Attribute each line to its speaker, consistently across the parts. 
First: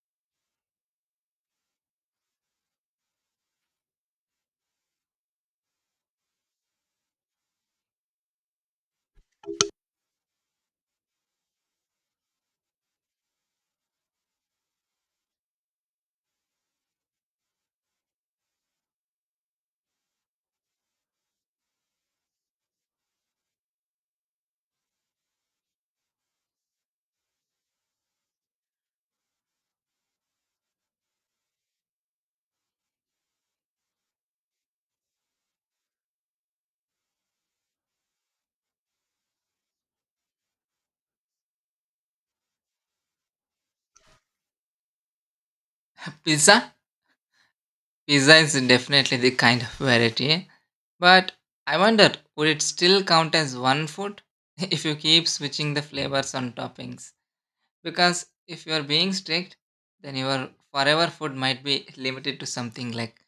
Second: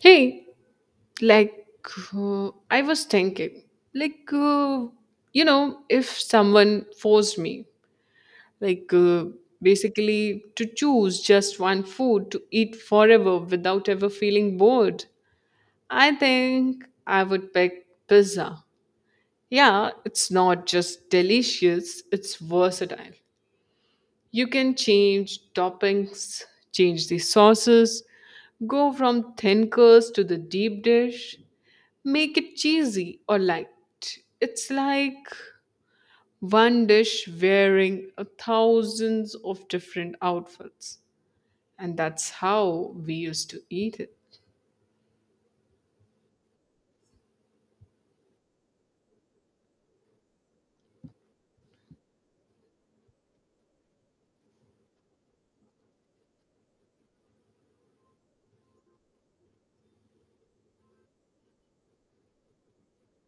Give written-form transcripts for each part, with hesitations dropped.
Speaker 1: Hey, like, I was thinking, like, uh, if someone forced me, like, uh, basically to choose just one food to eat forever without ever feeling bored, I think I would pick pizza. Yeah, it's not just delicious, it's versatile. You can change toppings, change the sauces, go from thin curds to the deep dish make it cheesy or light. It's like one dish wearing a thousands of different outfits. And that's how we used to eat it.
Speaker 2: Pizza? Pizza is definitely the kind of variety, eh? But I wonder would it still count as one food if you keep switching the flavors on toppings? Because if you are being strict, then your forever food might be limited to something like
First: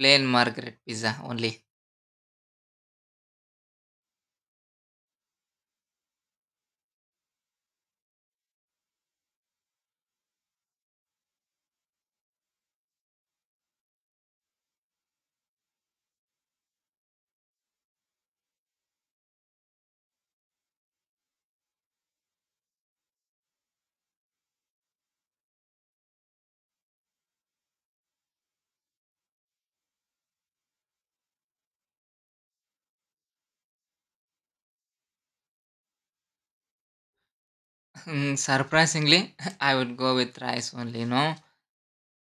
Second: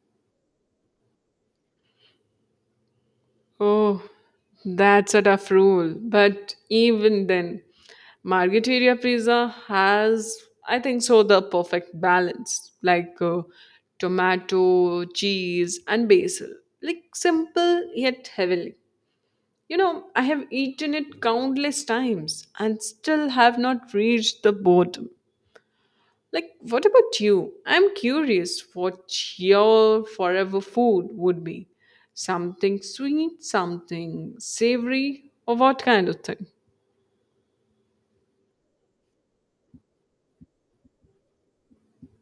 Speaker 2: plain margaret pizza only.
Speaker 1: Oh, that's a tough rule. But even then, Margherita pizza has, I think so, the perfect balance like tomato, cheese, and basil. Like simple yet heavenly. You know, I have eaten it countless times and still have not reached the bottom. Like, what about you? I'm curious what your forever food would be. Something sweet, something savory, or what kind of thing?
Speaker 2: Hmm, surprisingly, I would go with rice only, no?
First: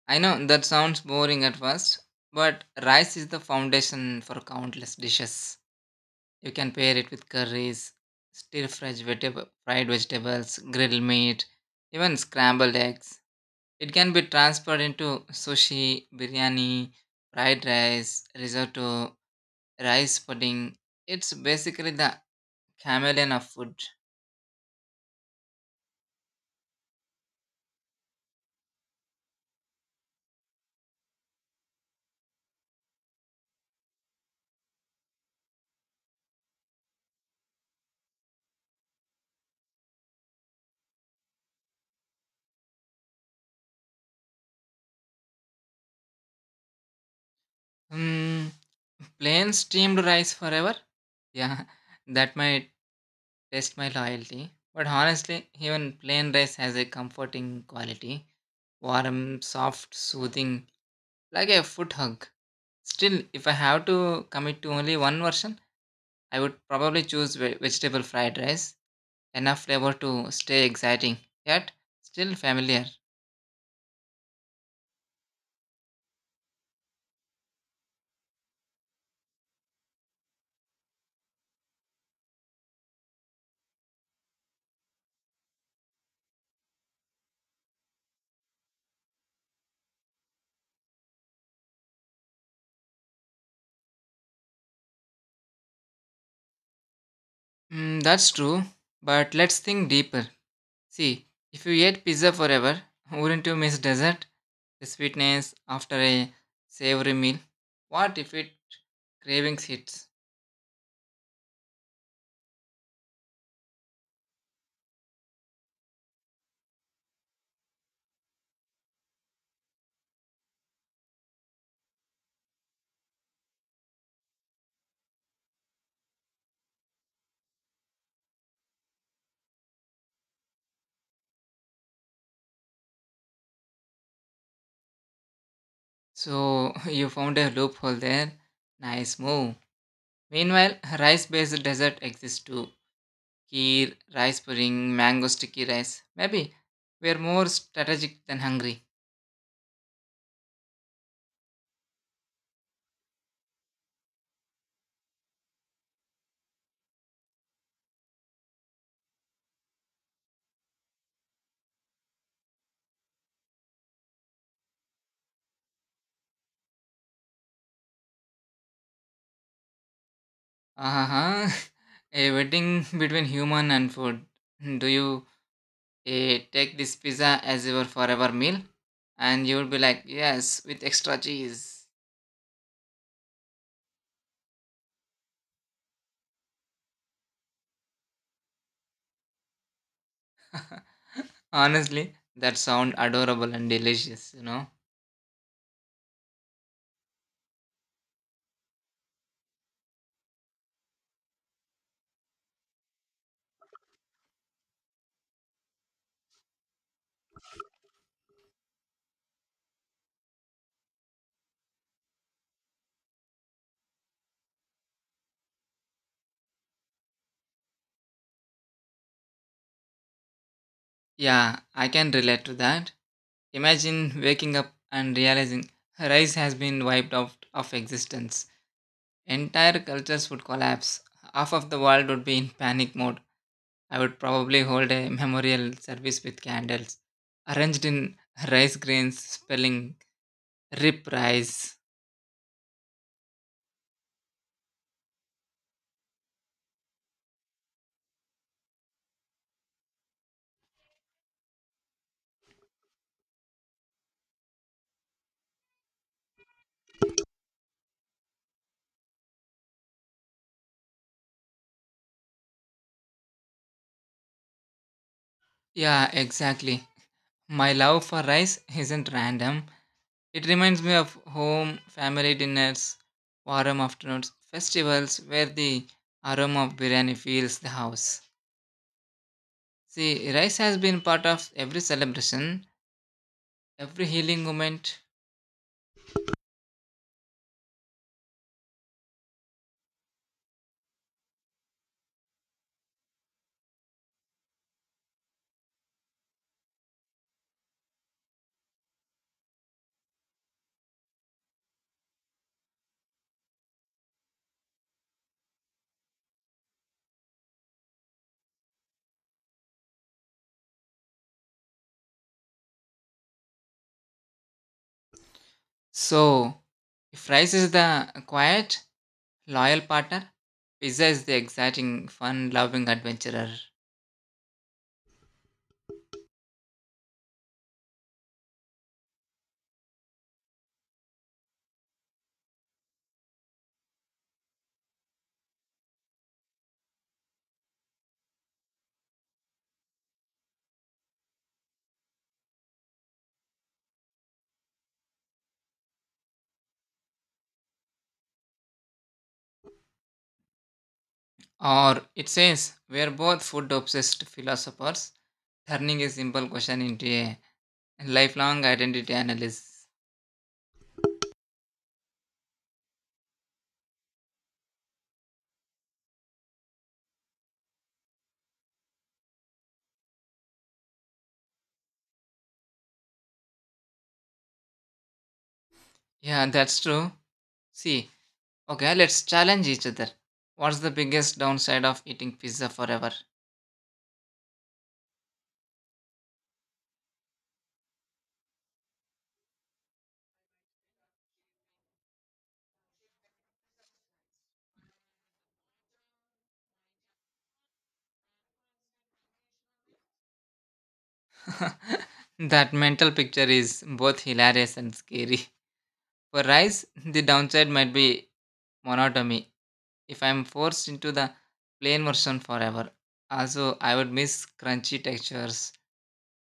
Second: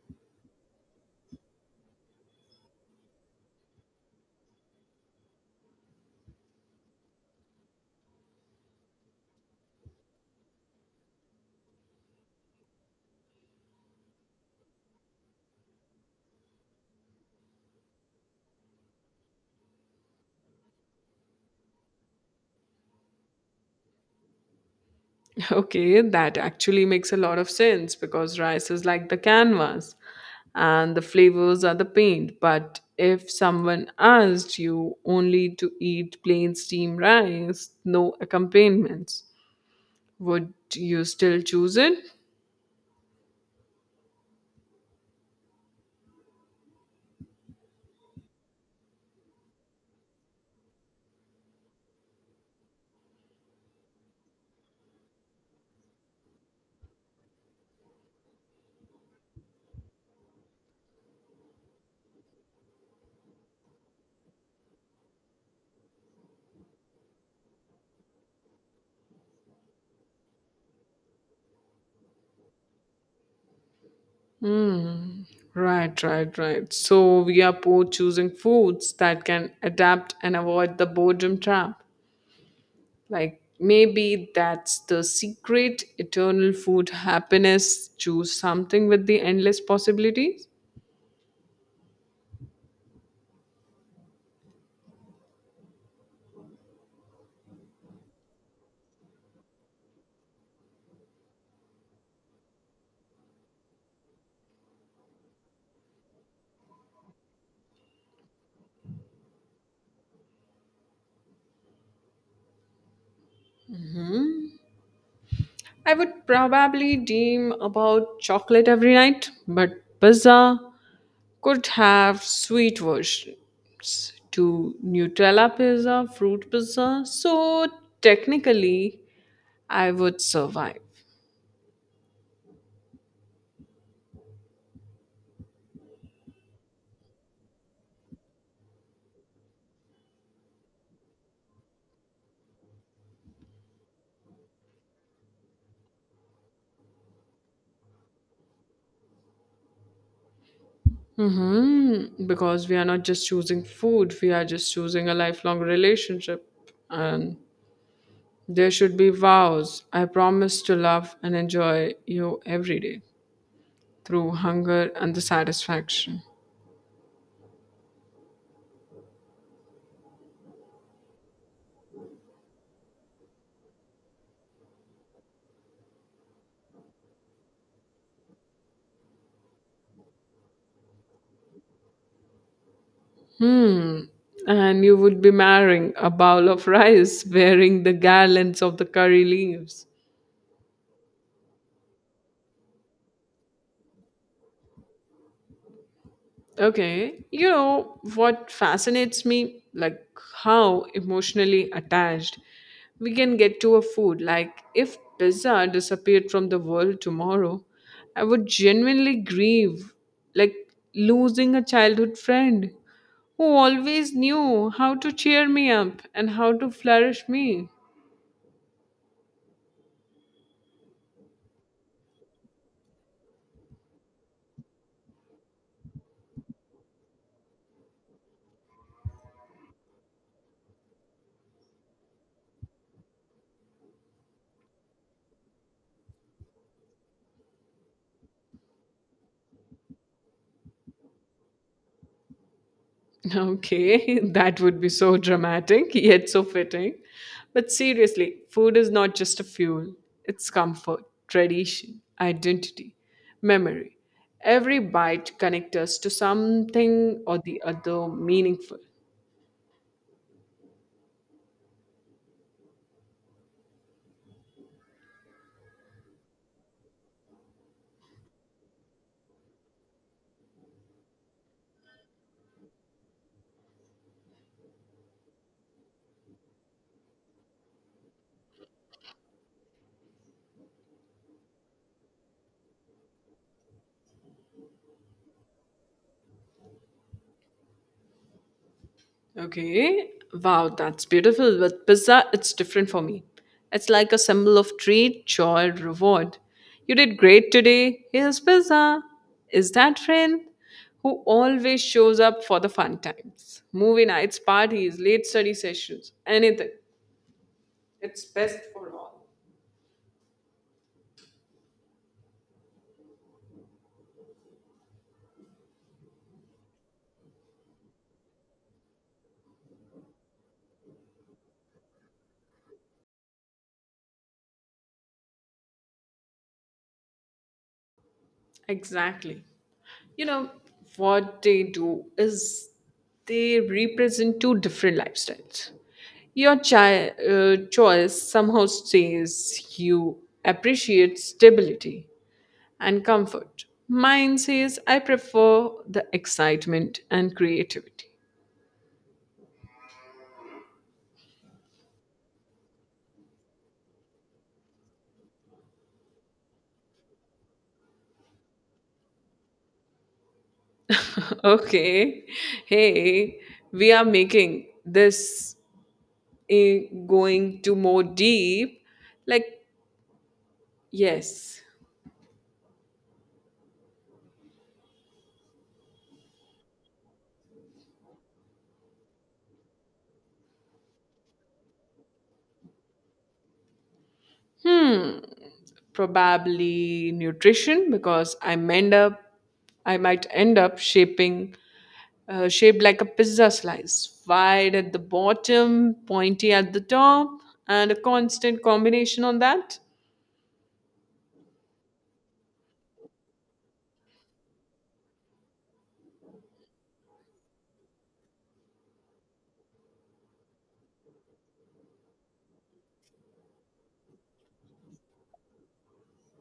Speaker 2: I know that sounds boring at first, but rice is the foundation for countless dishes. You can pair it with curries, stir fried, vegetable, fried vegetables, grilled meat, even scrambled eggs. It can be transferred into sushi, biryani, fried rice, risotto, rice pudding. It's basically the chameleon of food.
Speaker 1: Okay, that actually makes a lot of sense because rice is like the canvas and the flavors are the paint. But if someone asked you only to eat plain steamed rice, no accompaniments, would you still choose it?
Speaker 2: Hmm, plain steamed rice forever? Yeah, that might test my loyalty. But honestly, even plain rice has a comforting quality, warm, soft, soothing, like a foot hug. Still, if I have to commit to only one version, I would probably choose vegetable fried rice. Enough flavor to stay exciting, yet still familiar.
Speaker 1: Hmm. Right, right, right. So we are both choosing foods that can adapt and avoid the boredom trap. Like maybe that's the secret eternal food happiness. Choose something with the endless possibilities.
Speaker 2: Mm, that's true, but let's think deeper. See, if you ate pizza forever, wouldn't you miss dessert? The sweetness after a savory meal? What if it cravings hits?
Speaker 1: I would probably dream about chocolate every night, but pizza could have sweet versions to Nutella pizza, fruit pizza. So technically, I would survive.
Speaker 2: So you found a loophole there. Nice move. Meanwhile, rice based dessert exists too. Kheer, rice pudding, mango sticky rice. Maybe we're more strategic than hungry.
Speaker 1: Mm-hmm. Because we are not just choosing food, we are just choosing a lifelong relationship. And there should be vows. I promise to love and enjoy you every day through hunger and the satisfaction.
Speaker 2: Uh-huh. A wedding between human and food. Do you take this pizza as your forever meal? And you'll be like, yes, with extra cheese.
Speaker 1: Hmm. And you would be marrying a bowl of rice wearing the garlands of the curry leaves.
Speaker 2: Honestly, that sound adorable and delicious,
Speaker 1: Okay, you know what fascinates me? Like how emotionally attached we can get to a food. Like, if pizza disappeared from the world tomorrow, I would genuinely grieve, like losing a childhood friend who always knew how to cheer me up and how to flourish me.
Speaker 2: Yeah, I can relate to that. Imagine waking up and realizing rice has been wiped out of existence. Entire cultures would collapse. Half of the world would be in panic mode. I would probably hold a memorial service with candles arranged in rice grains, spelling RIP rice.
Speaker 1: Okay, that would be so dramatic, yet so fitting. But seriously, food is not just a fuel, it's comfort, tradition, identity, memory. Every bite connects us to something or the other meaningful.
Speaker 2: Yeah, exactly. My love for rice isn't random. It reminds me of home, family dinners, warm afternoons, festivals where the aroma of biryani fills the house. See, rice has been part of every celebration, every healing moment.
Speaker 1: Okay. Wow, that's beautiful. With pizza, it's different for me. It's like a symbol of treat, joy, reward. You did great today. Here's pizza. Is that friend who always shows up for the fun times, movie nights, parties, late study sessions, anything. It's best for all.
Speaker 2: So, if rice is the quiet, loyal partner, pizza is the exciting, fun loving adventurer.
Speaker 1: Exactly. You know what they do is they represent two different lifestyles, your choice somehow says you appreciate stability and comfort, mine says I prefer the excitement and creativity.
Speaker 2: Or it says, we're both food obsessed philosophers, turning a simple question into a lifelong identity analysis.
Speaker 1: Okay, hey, we are making this eh, going to more deep, like, yes.
Speaker 2: Yeah, that's true. See, okay, let's challenge each other. What's the biggest downside of eating pizza forever?
Speaker 1: Hmm, probably nutrition because I might end up shaping shaped like a pizza slice, wide at the bottom, pointy at the top, and a constant combination on that.
Speaker 2: That mental picture is both hilarious and scary. For rice, the downside might be monotony. If I'm forced into the plain version forever, also I would miss crunchy textures.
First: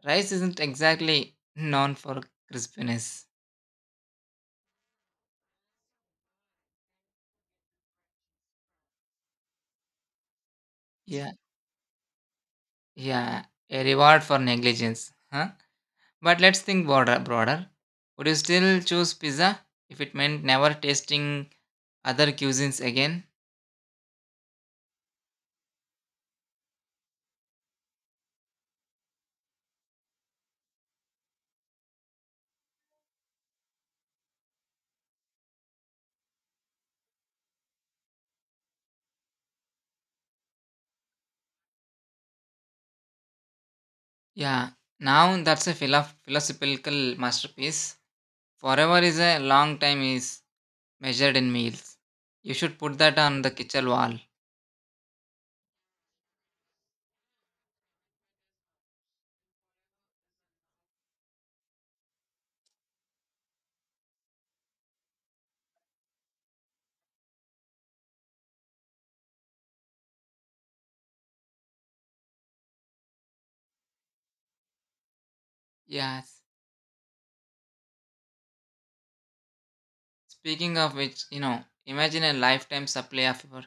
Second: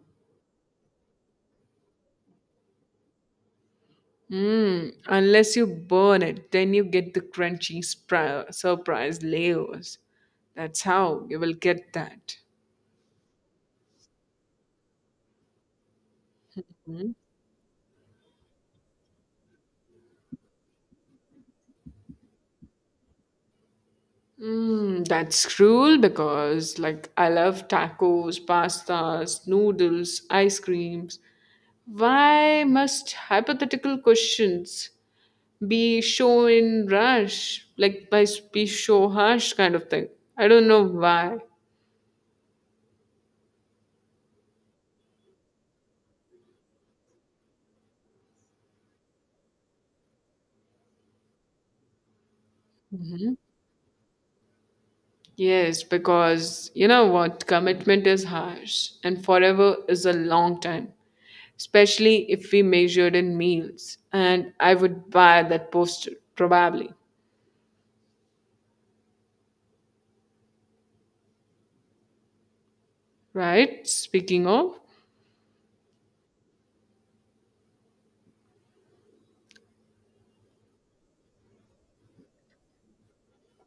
Speaker 2: Rice isn't exactly known for crispiness.
Speaker 1: Mm, unless you burn it, then you get the crunchy surprise layers. That's how
Speaker 2: Yeah,
Speaker 1: you will get that.
Speaker 2: yeah, a reward for negligence, huh? But let's think broader. Broader, would you still choose pizza if it meant never tasting other cuisines again?
Speaker 1: Mm, that's cruel because, like, I love tacos, pastas, noodles, ice creams. Why must hypothetical questions be show in rush, like by s- be show harsh kind of thing? I don't know why.
Speaker 2: Yeah, now that's a philosophical masterpiece. Forever is a long time is measured in meals. You should put that on the kitchen wall.
Speaker 1: Yes, because you know what? Commitment is harsh, and forever is a long time, especially if we measured in meals. And I would buy that poster, probably. Right? Speaking of.
Speaker 2: Yes. Speaking of which, imagine a lifetime supply of your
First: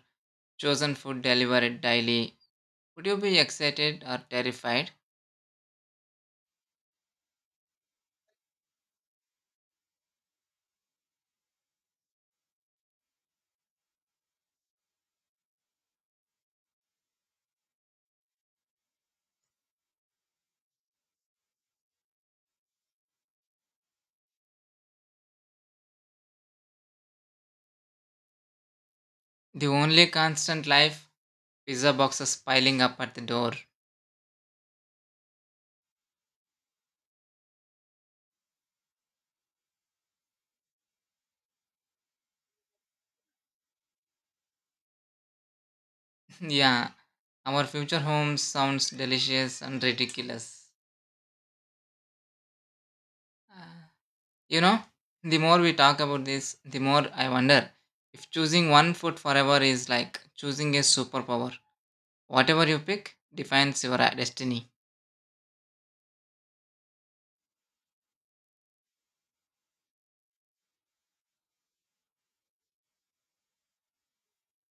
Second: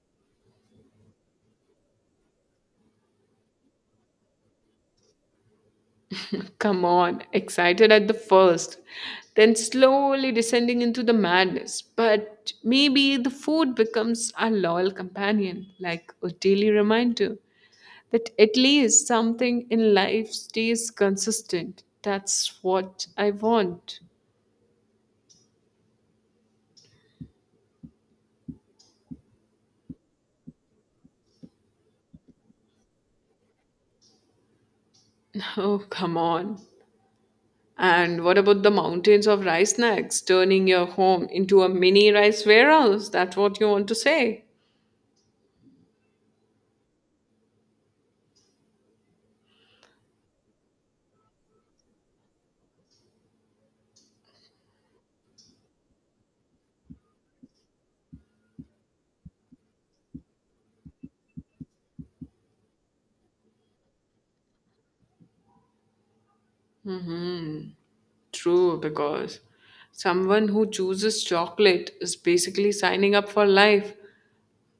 Speaker 2: chosen food delivered daily. Would you be excited or terrified?
Speaker 1: Come on, excited at the first, then slowly descending into the madness. But maybe the food becomes our loyal companion, like a daily reminder that at least something in life stays consistent. That's what I want.
Speaker 2: The only constant life, pizza boxes piling up at the door.
Speaker 1: Oh, come on. And what about the mountains of rice snacks, turning your home into a mini rice warehouse? That's what you want to say.
Speaker 2: Yeah, our future home sounds delicious and ridiculous. Uh, you know, the more we talk about this, the more I wonder if choosing one food forever is like choosing a superpower. Whatever you pick defines your destiny.
Speaker 1: Hmm. True, because someone who chooses chocolate is basically signing up for life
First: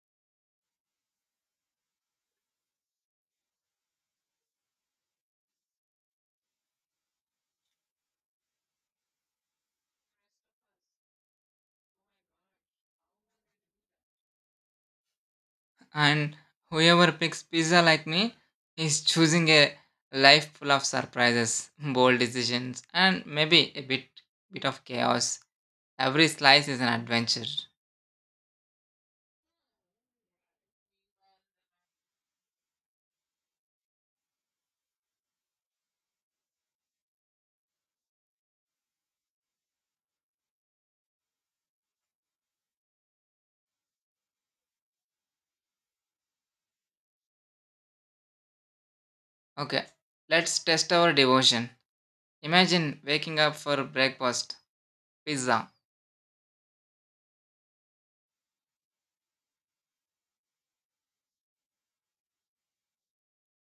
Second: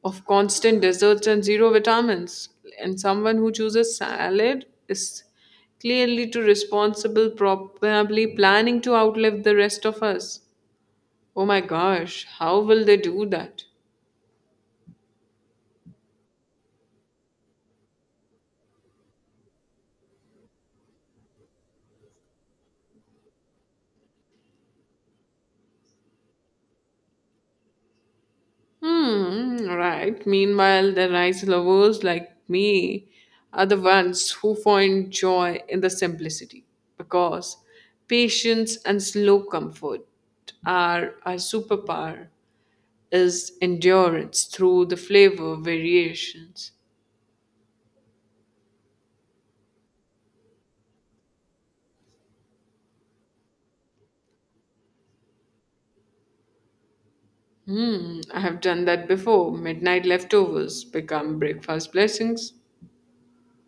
Speaker 1: of constant desserts and zero vitamins. And someone who chooses salad is clearly too responsible, probably planning to outlive the rest of us. Oh my gosh, how will they do that?
Speaker 2: And whoever picks pizza like me is choosing a life full of surprises, bold decisions, and maybe a bit of chaos. Every slice is an adventure.
Speaker 1: Hmm, right. Meanwhile, the rice lovers like me are the ones who find joy in the simplicity because patience and slow comfort are our superpower is endurance through the flavor variations.
Speaker 2: Okay, let's test our devotion. Imagine waking up for breakfast, pizza,
Speaker 1: Hmm, I have done that before. Midnight leftovers become breakfast blessings.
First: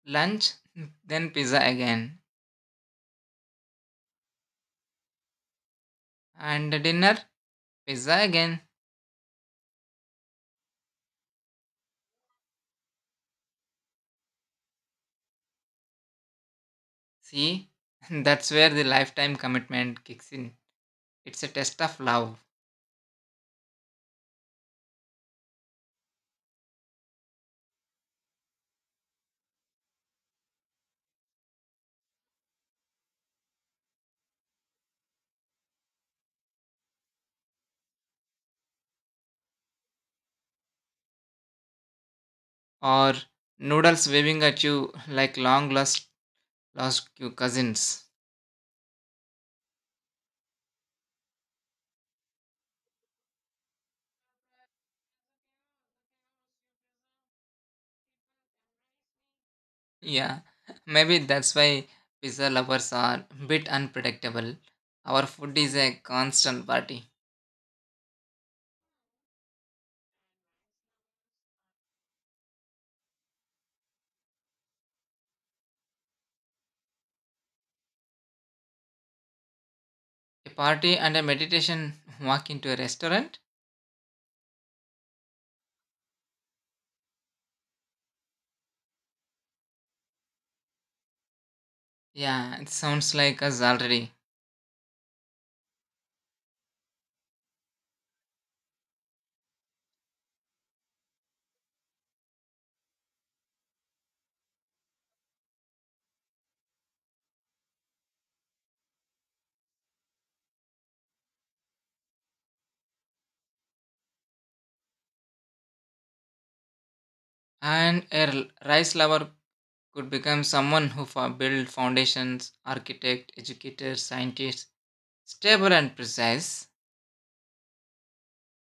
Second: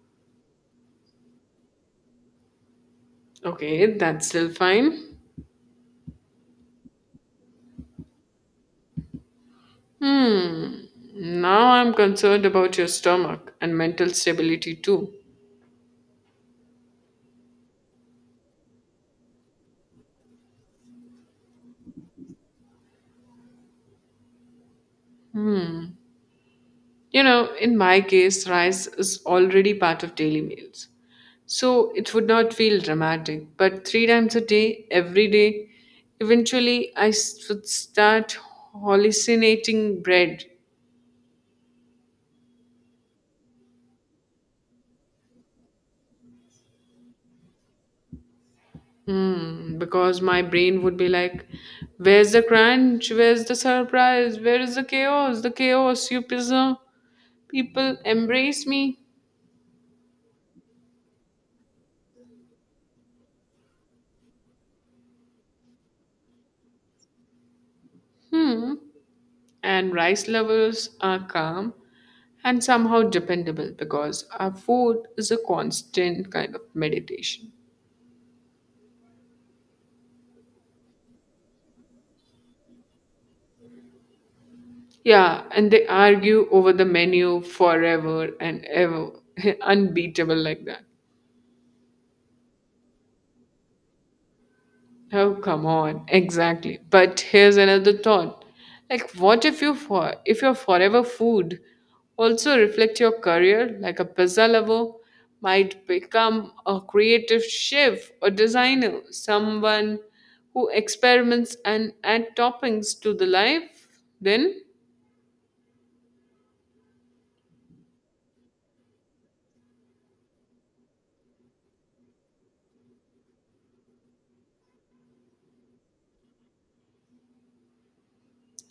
Speaker 2: lunch, then pizza again,
Speaker 1: Okay, that's still fine.
Speaker 2: and dinner, pizza again.
Speaker 1: Hmm. Now I'm concerned about your stomach and mental stability too.
Speaker 2: See, that's where the lifetime commitment kicks in. It's a test of love.
Speaker 1: You know, in my case, rice is already part of daily meals. So it would not feel dramatic, but three times a day, every day, eventually would start hallucinating bread.
Speaker 2: Or noodles waving at you like long lost lost you cousins.
Speaker 1: Hmm, because my brain would be like, where's the crunch? Where's the surprise? Where is the chaos? The chaos, you pizza. People embrace me.
Speaker 2: Yeah, maybe that's why pizza lovers are a bit unpredictable. Our food is a constant party.
Speaker 1: Hmm. And rice lovers are calm and somehow dependable because our food is a constant kind of meditation.
Speaker 2: A party and a meditation walk into a restaurant?
Speaker 1: Yeah, and they argue over the menu forever and ever, unbeatable like that.
Speaker 2: Yeah, it sounds like us already.
Speaker 1: Oh, come on. Exactly. But here's another thought. Like what if your forever food also reflect your career, like a pizza lover might become a creative chef or designer, someone who experiments and add toppings to the life, then
Speaker 2: And a rice lover could become someone who build foundations, architect, educator, scientist, stable and precise.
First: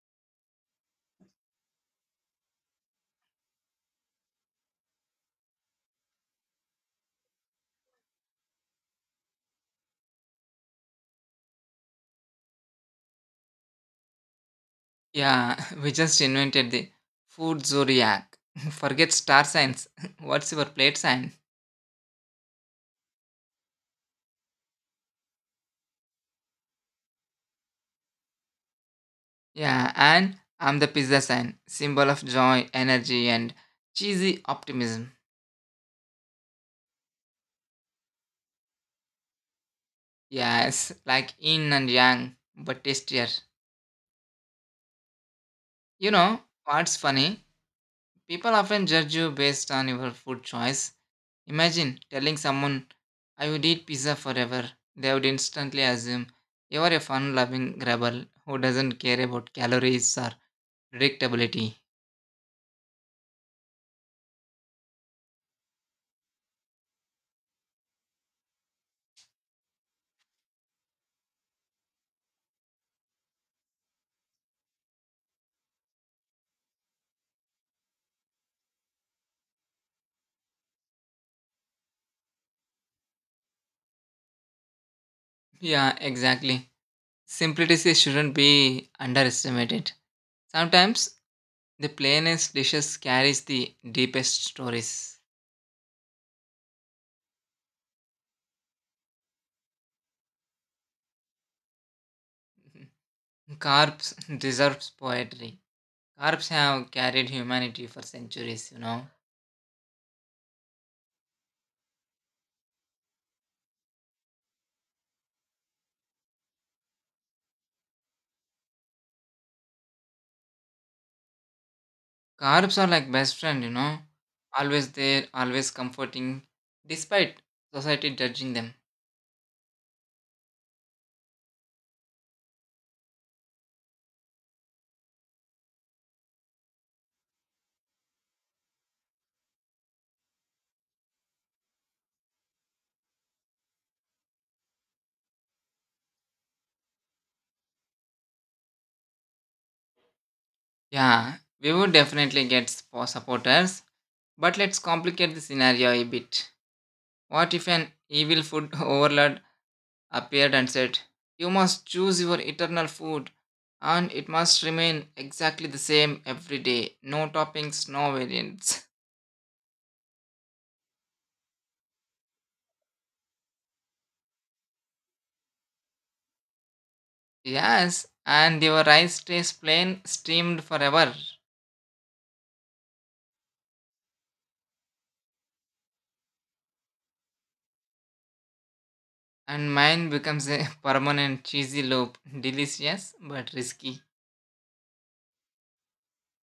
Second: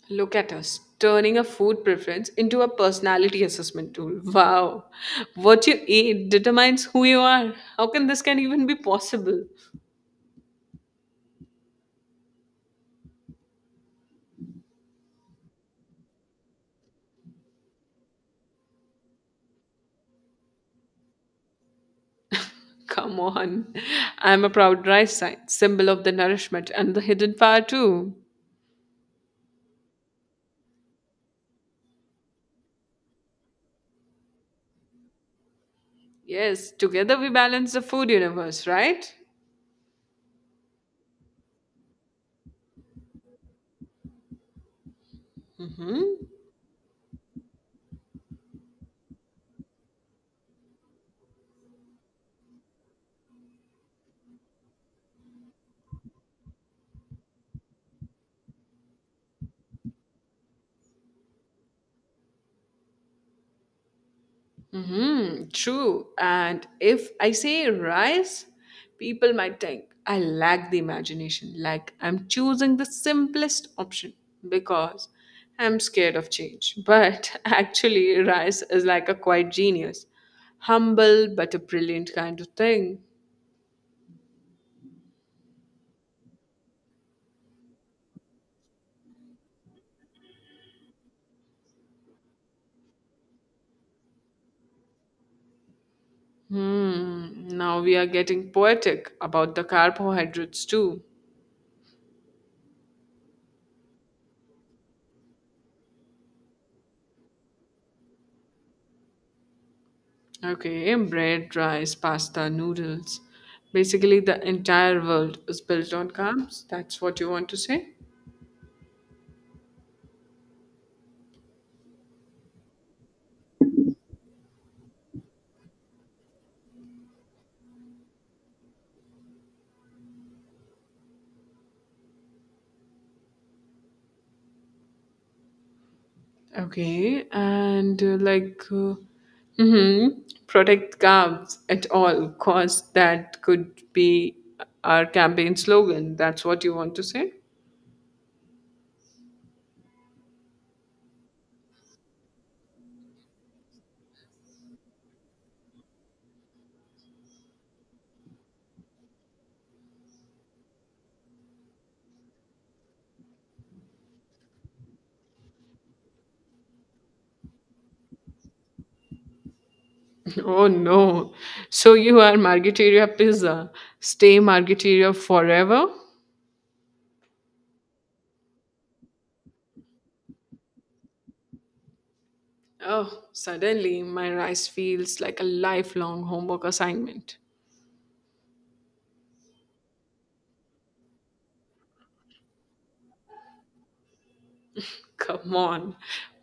Speaker 1: look at us turning a food preference into a personality assessment tool. Wow. What you eat determines who you are. How can this can even be possible?
Speaker 2: Yeah, we just invented the food zodiac. Forget star signs. What's your plate sign?
Speaker 1: Come on. I'm a proud rice sign, symbol of the nourishment and the hidden power too.
Speaker 2: Yeah, and I'm the pizza sign, symbol of joy, energy, and cheesy optimism.
Speaker 1: Yes, together we balance the food universe, right?
Speaker 2: Yes, like yin and yang, but tastier. You
Speaker 1: Mm-hmm.
Speaker 2: know what's funny? People often judge you based on your food choice. Imagine telling someone, I would eat pizza forever. They would instantly assume you are a fun loving rebel who doesn't care about calories or predictability.
Speaker 1: Mm-hmm. True. And if I say rice, people might think I lack the imagination, like I'm choosing the simplest option because I'm scared of change. But actually, rice is like a quiet genius, humble but a brilliant kind of thing.
Speaker 2: Yeah, exactly. Simplicity shouldn't be underestimated. Sometimes the plainest dishes carries the deepest stories.
Speaker 1: Hmm. Now we are getting poetic about the carbohydrates too.
Speaker 2: Carps deserves poetry. Carps have carried humanity for centuries,
Speaker 1: Okay, bread, rice, pasta, noodles. Basically, the entire world is built on carbs. That's what you want to say.
Speaker 2: Carps are like best friend, Always there, always comforting, despite society judging them.
Speaker 1: Okay, and mhm, protect carbs at all costs. That could be our campaign slogan. That's what you want to say.
Speaker 2: Yeah, we would definitely get supporters, but let's complicate the scenario a bit. What if an evil food overlord appeared and said, you must choose your eternal food, and it must remain exactly the same every day, no toppings, no variants?
Speaker 1: Oh no! So you are Margherita pizza. Stay Margherita forever.
Speaker 2: Yes, and your rice stays plain, steamed forever,
Speaker 1: Oh, suddenly my rice feels like a lifelong homework assignment.
Speaker 2: and mine becomes a permanent cheesy loop. Delicious but risky.
Speaker 1: Come on.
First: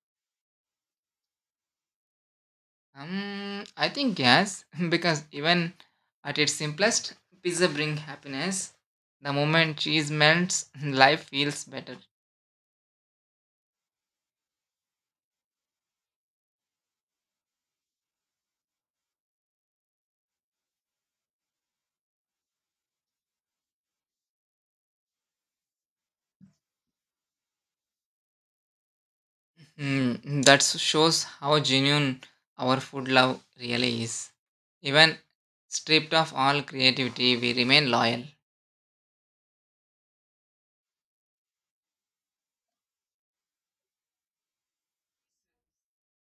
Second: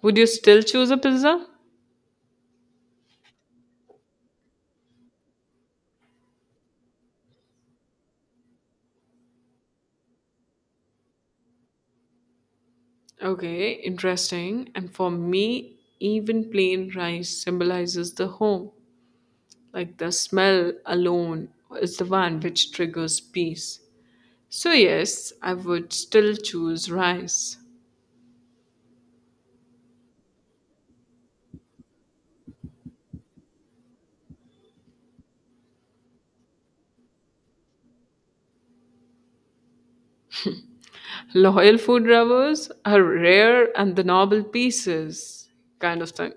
Speaker 1: Would you still choose a pizza?
Speaker 2: I think yes, because even at its simplest, pizza brings happiness. The moment cheese melts, life feels better.
Speaker 1: Okay, interesting. And for me, even plain rice symbolizes the home. Like the smell alone is the one which triggers peace. So, yes, I would still choose rice.
Speaker 2: Mm, that shows how genuine our food love really is. Even stripped of all creativity, we remain loyal.
Speaker 1: Loyal food lovers are rare and the noble pieces, kind of thing.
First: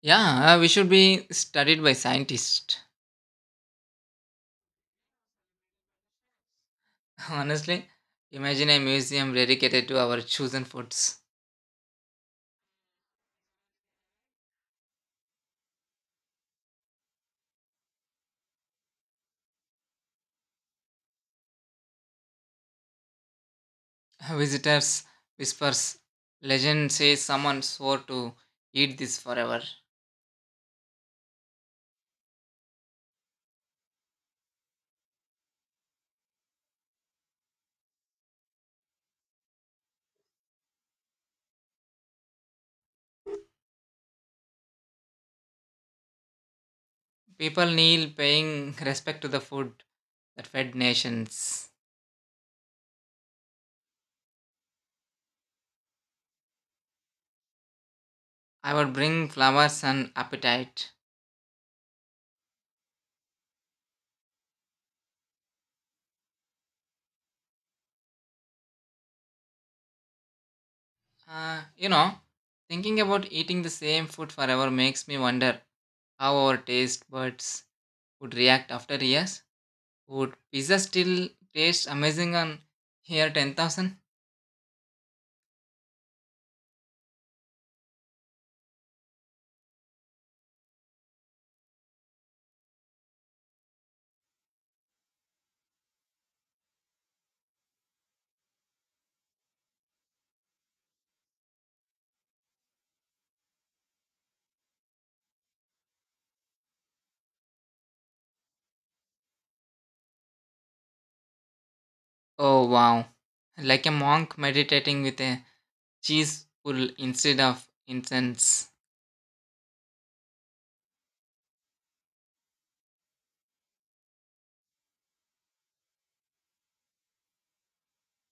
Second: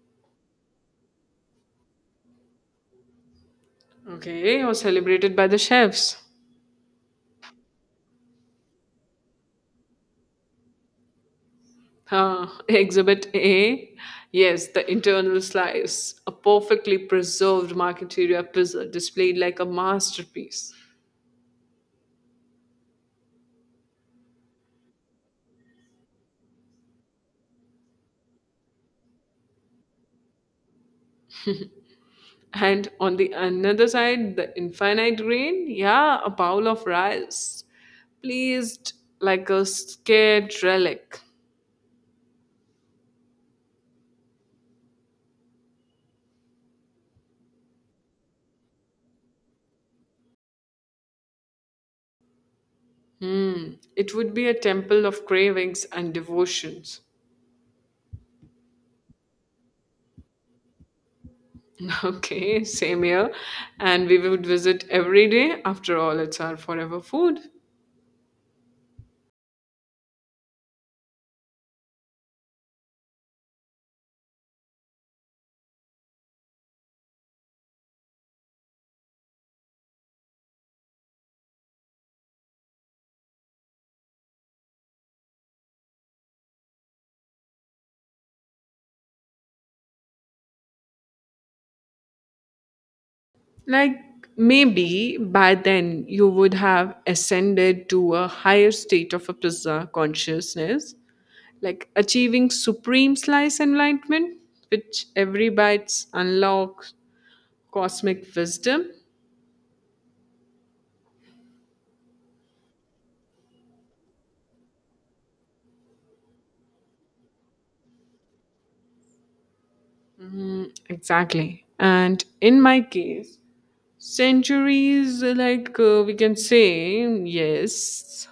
Speaker 2: Yeah, we should be studied by scientists.
Speaker 1: Okay, or celebrated by the chefs.
Speaker 2: Honestly, imagine a museum dedicated to our chosen foods.
Speaker 1: Exhibit A. Yes, the internal slice, a perfectly preserved marketeria puzzle displayed like a masterpiece.
Speaker 2: Visitors whispers, legend says someone swore to eat this forever.
Speaker 1: And on the another side, the infinite grain, yeah, a bowl of rice, pleased like a scared relic.
Speaker 2: People kneel paying respect to the food that fed nations.
Speaker 1: It would be a temple of cravings and devotions.
Speaker 2: I would bring flowers and appetite.
Speaker 1: Okay, same here. And we would visit every day. After all, it's our forever food.
Speaker 2: Uh, you know, thinking about eating the same food forever makes me wonder how our taste buds would react after years. Would pizza still taste amazing on here 10,000?
Speaker 1: Like maybe by then you would have ascended to a higher state of a pizza consciousness, like achieving supreme slice enlightenment, which every bites unlocks cosmic wisdom.
Speaker 2: Oh wow. Like a monk meditating with a cheese pull instead of incense.
Speaker 1: Exactly. And in my case, centuries, like we can say, yes,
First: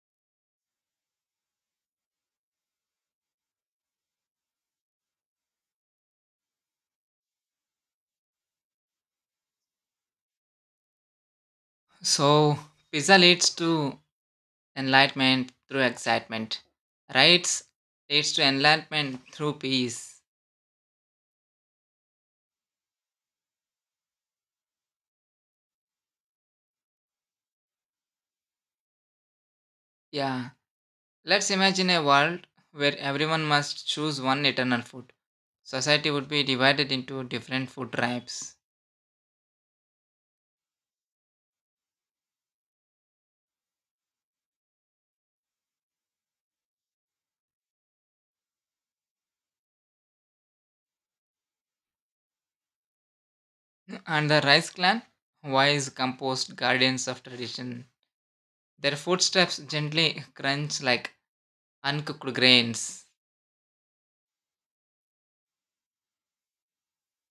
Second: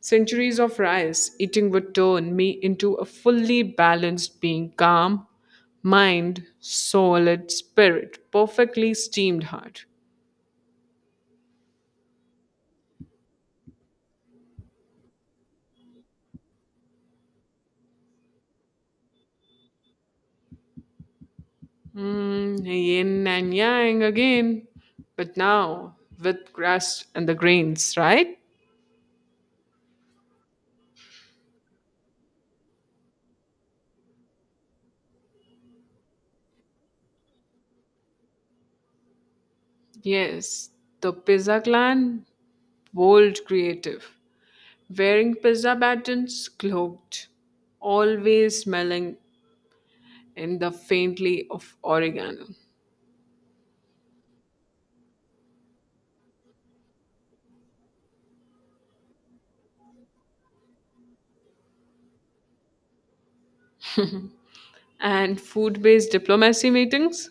Speaker 1: centuries of rice eating would turn me into a fully balanced being, calm, mind, solid spirit, perfectly steamed heart.
Speaker 2: So, pizza leads to enlightenment through excitement. Rights leads to enlightenment through peace.
Speaker 1: Mm, yin and yang again, but now with crust and the grains, right?
Speaker 2: Yeah. Let's imagine a world where everyone must choose one eternal food. Society would be divided into different food tribes.
Speaker 1: Yes, the pizza clan, bold creative, wearing pizza buttons, cloaked, always smelling in the faintly of oregano.
Speaker 2: And the rice clan, wise, composed guardians of tradition. Their footsteps gently crunch like uncooked grains.
Speaker 1: And food based diplomacy meetings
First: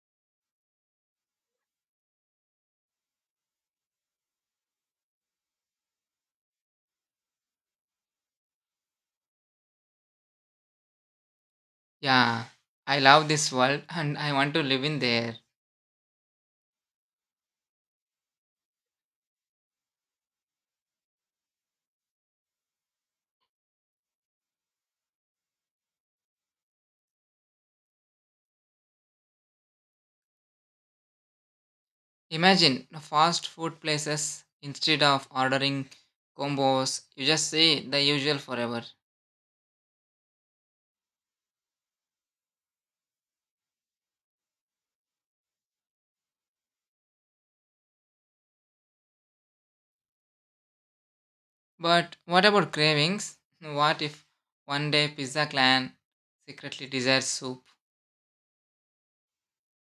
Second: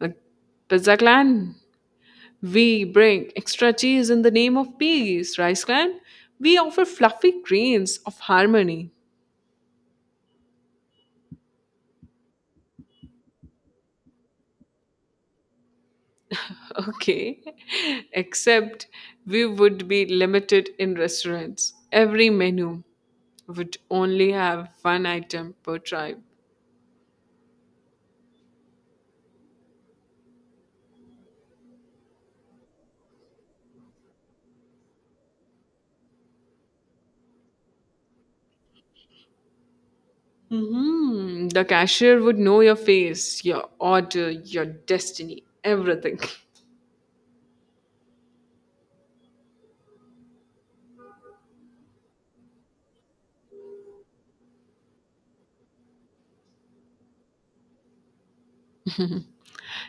Speaker 1: like Pizza Clan. We bring extra cheese in the name of peace, Rice Clan. We offer fluffy grains of harmony.
Speaker 2: Yeah, I love this world and I want to live in there.
Speaker 1: Okay, except we would be limited in restaurants. Every menu would only have one item per tribe.
Speaker 2: Imagine fast food places instead of ordering combos, you just say the usual forever.
Speaker 1: Hmm. The cashier would know your face, your order, your destiny, everything.
Speaker 2: But what about cravings? What if one day Pizza Clan secretly desires soup?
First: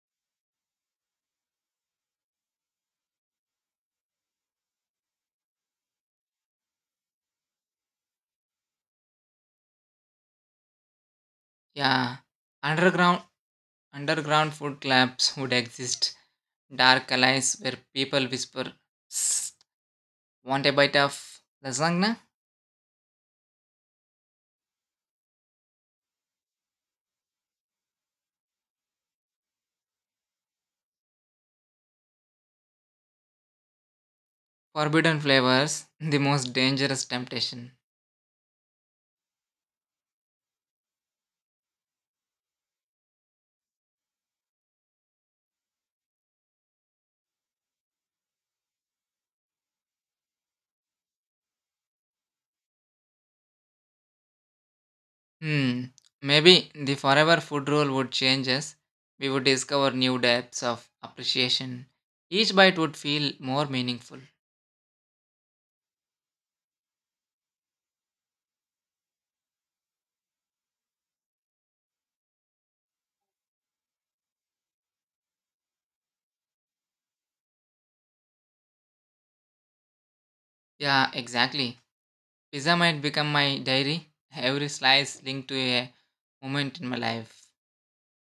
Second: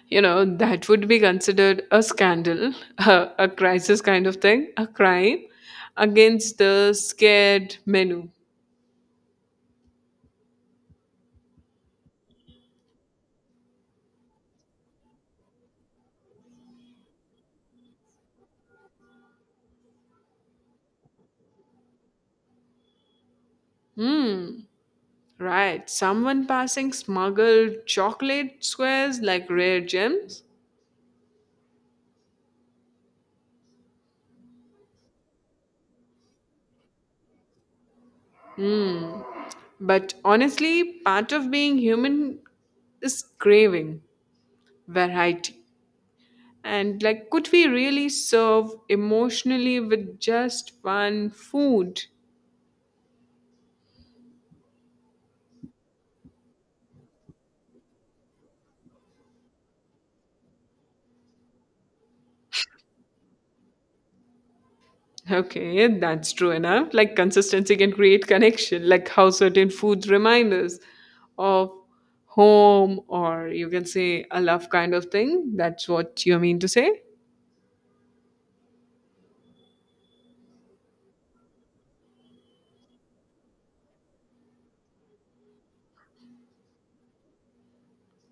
Speaker 1: You know that would be considered a scandal, a crisis kind of thing, a crime against the scared menu.
Speaker 2: Yeah, underground underground food clubs would exist. Dark alleys where people whisper, "Psst, want a bite of lasagna?"
Speaker 1: Hmm, right, someone passing smuggled chocolate squares like rare gems.
Speaker 2: Forbidden flavors, the most dangerous temptation.
Speaker 1: But honestly part of being human is craving variety, and like could we really serve emotionally with just one food?
Speaker 2: Hmm. Maybe the forever food rule would change us. We would discover new depths of appreciation. Each bite would feel more meaningful.
Speaker 1: Okay, that's true enough. Like consistency can create connection, like how certain foods remind us of home or you can say a love kind of thing. That's what you mean to say?
Speaker 2: Yeah, exactly. Pizza might become my diary, every slice linked to a moment in my life.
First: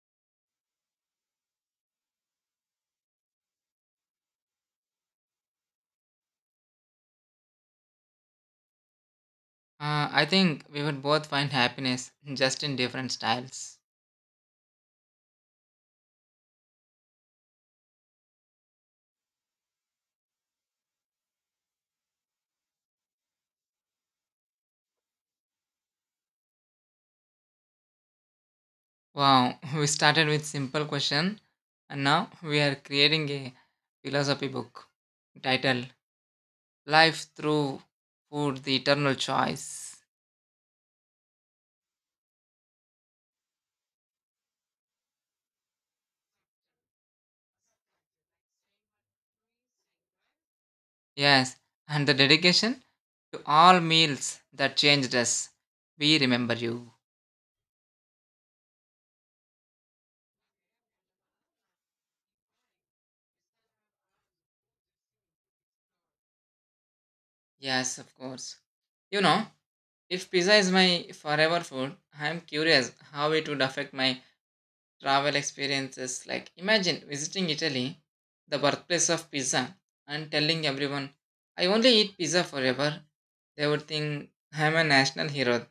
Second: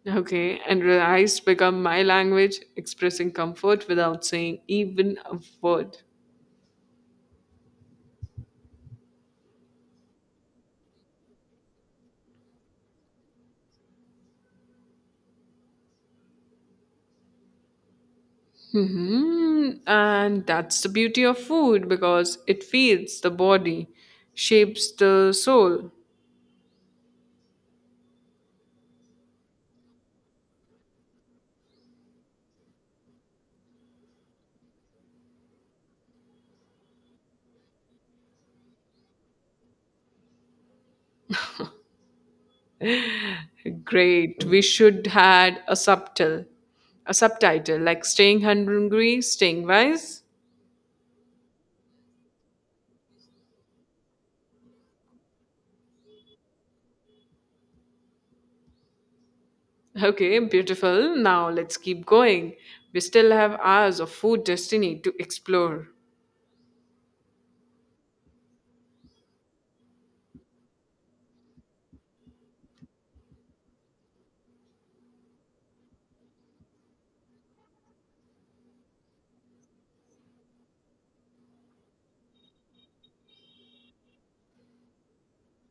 Speaker 1: Okay, and rice become my language, expressing comfort without saying even a word.
Speaker 2: I think we would both find happiness just in different styles.
Speaker 1: Hmm. And that's the beauty of food because it feeds the body, shapes the soul.
Speaker 2: Wow, we started with simple question and now we are creating a philosophy book titled Life Through Food, the Eternal Choice.
Speaker 1: Great. We should had a subtitle like "Staying Hungry, Staying Wise."
Speaker 2: Yes, and the dedication to all meals that changed us. We remember you.
Speaker 1: Okay, beautiful. Now let's keep going. We still have hours of food destiny to explore.
Speaker 2: Yes, of course. You know, If pizza is my forever food, I am curious how it would affect my travel experiences. Like, imagine visiting Italy, the birthplace of pizza, and telling everyone, I only eat pizza forever. They would think I am a national hero.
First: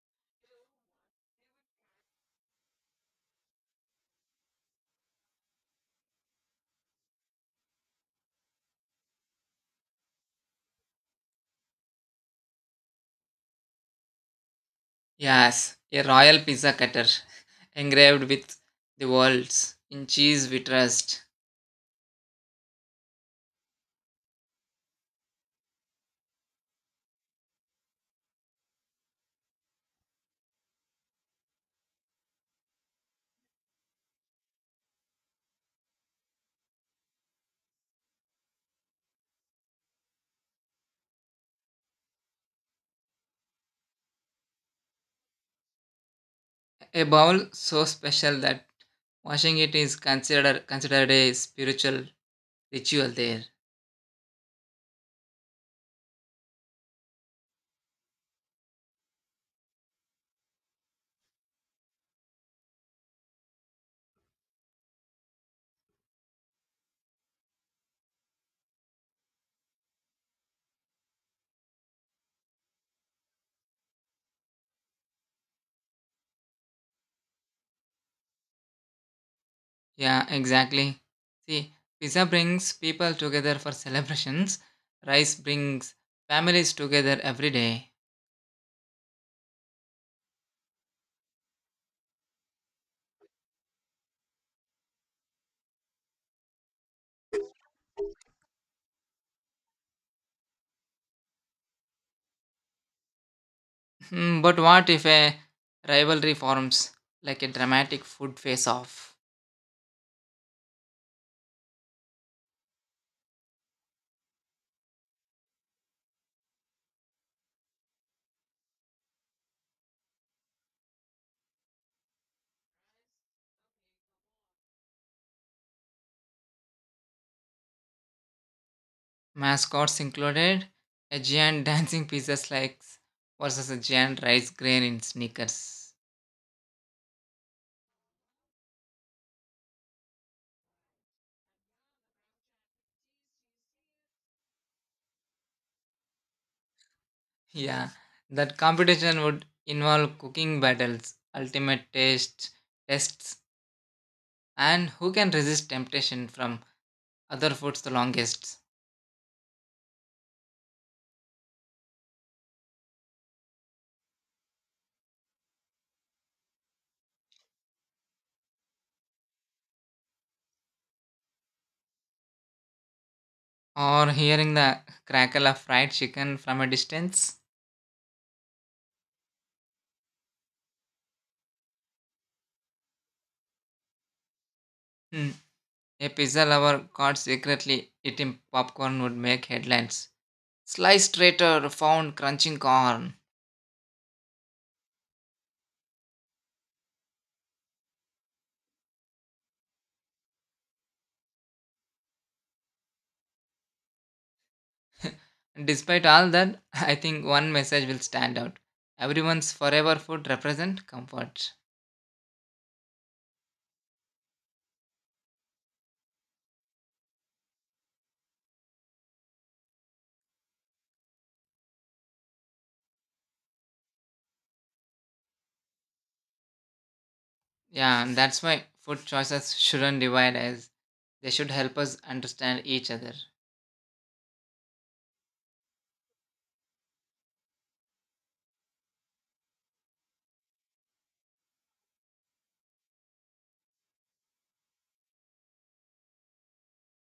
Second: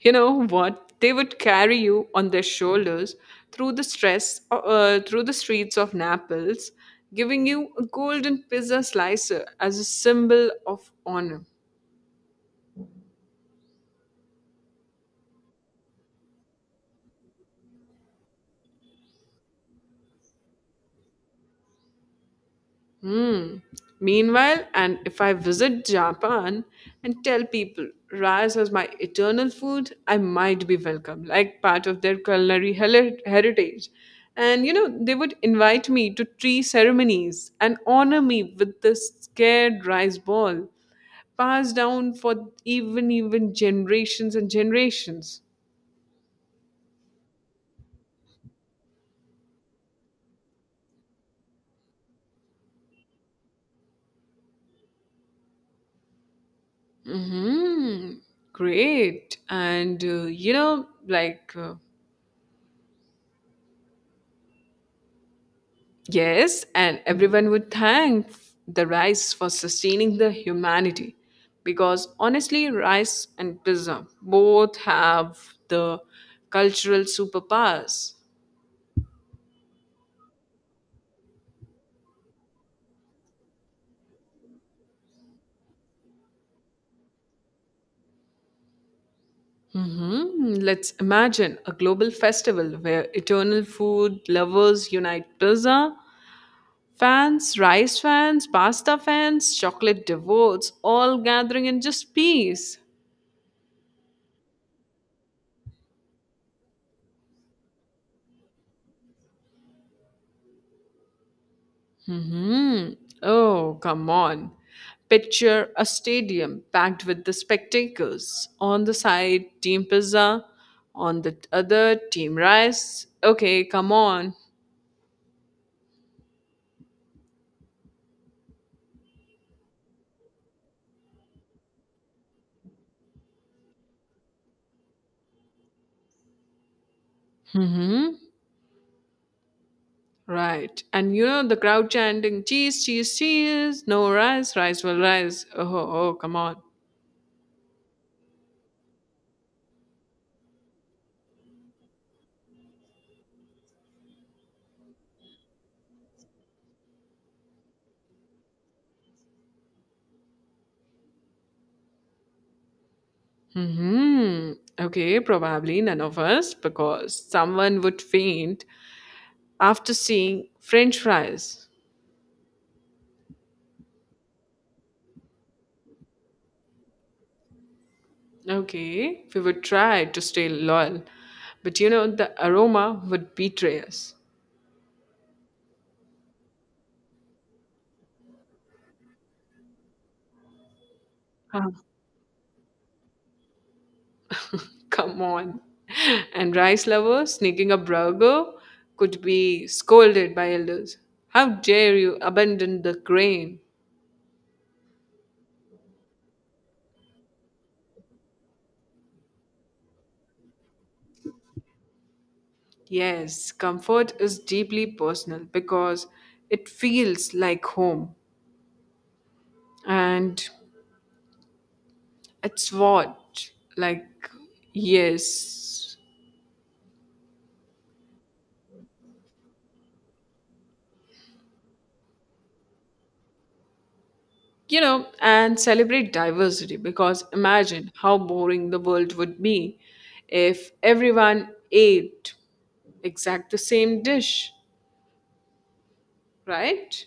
Speaker 1: You know what? They would carry you on their shoulders through the stress, through the streets of Naples, giving you a golden pizza slicer as a symbol of honor.
Speaker 2: Yes, a royal pizza cutter, engraved with the words, in cheese we trust.
Speaker 1: Hmm. Meanwhile, and if I visit Japan and tell people rice is my eternal food, I might be welcome, like part of their culinary heritage. And you know, they would invite me to tree ceremonies and honor me with this scared rice ball, passed down for even generations and generations.
Speaker 2: A bowl so special that washing it is considered a spiritual ritual there.
Speaker 1: Hmm. Great. And you know, like. Yes, and everyone would thank the rice for sustaining the humanity because honestly, rice and pizza both have the cultural superpowers.
Speaker 2: Yeah, exactly. See, pizza brings people together for celebrations. Rice brings families together every day.
Speaker 1: Hmm. Let's imagine a global festival where eternal food lovers unite pizza fans, rice fans, pasta fans, chocolate devotes, all gathering in just peace.
Speaker 2: Hmm, but what if a rivalry forms, like a dramatic food face-off?
Speaker 1: Hmm. Oh, come on. Picture a stadium packed with the spectators. On the side, Team Pizza. On the other, Team Rice. Okay, come on.
Speaker 2: Mascots included, a giant dancing pizza slice versus a giant rice grain in sneakers.
Speaker 1: Mm-hmm. Right. And you know the crowd chanting, cheese, cheese, cheese. No rice, rice will rise. Oh, oh, oh, come on.
Speaker 2: Yeah, that competition would involve cooking battles, ultimate taste tests, and who can resist temptation from other foods the longest,
Speaker 1: Hmm. Okay, probably none of us because someone would faint after seeing French fries.
Speaker 2: or hearing the crackle of fried chicken from a distance.
Speaker 1: Okay, we would try to stay loyal, but you know, the aroma would betray us.
Speaker 2: Hmm. A pizza lover caught secretly eating popcorn would make headlines. Sliced traitor
Speaker 1: Ah,
Speaker 2: found crunching corn.
Speaker 1: come on. And rice lovers sneaking a burger could be scolded by elders. How dare you abandon the grain?
Speaker 2: Despite all that, I think one message will stand out. Everyone's forever food represent comfort.
Speaker 1: Yes, comfort is deeply personal because it feels like home and it's what, like, yes.
Speaker 2: Yeah, and that's why food choices shouldn't divide us. They should help us understand each other.
Speaker 1: You know, and celebrate diversity because imagine how boring the world would be if everyone ate exact the same dish, right?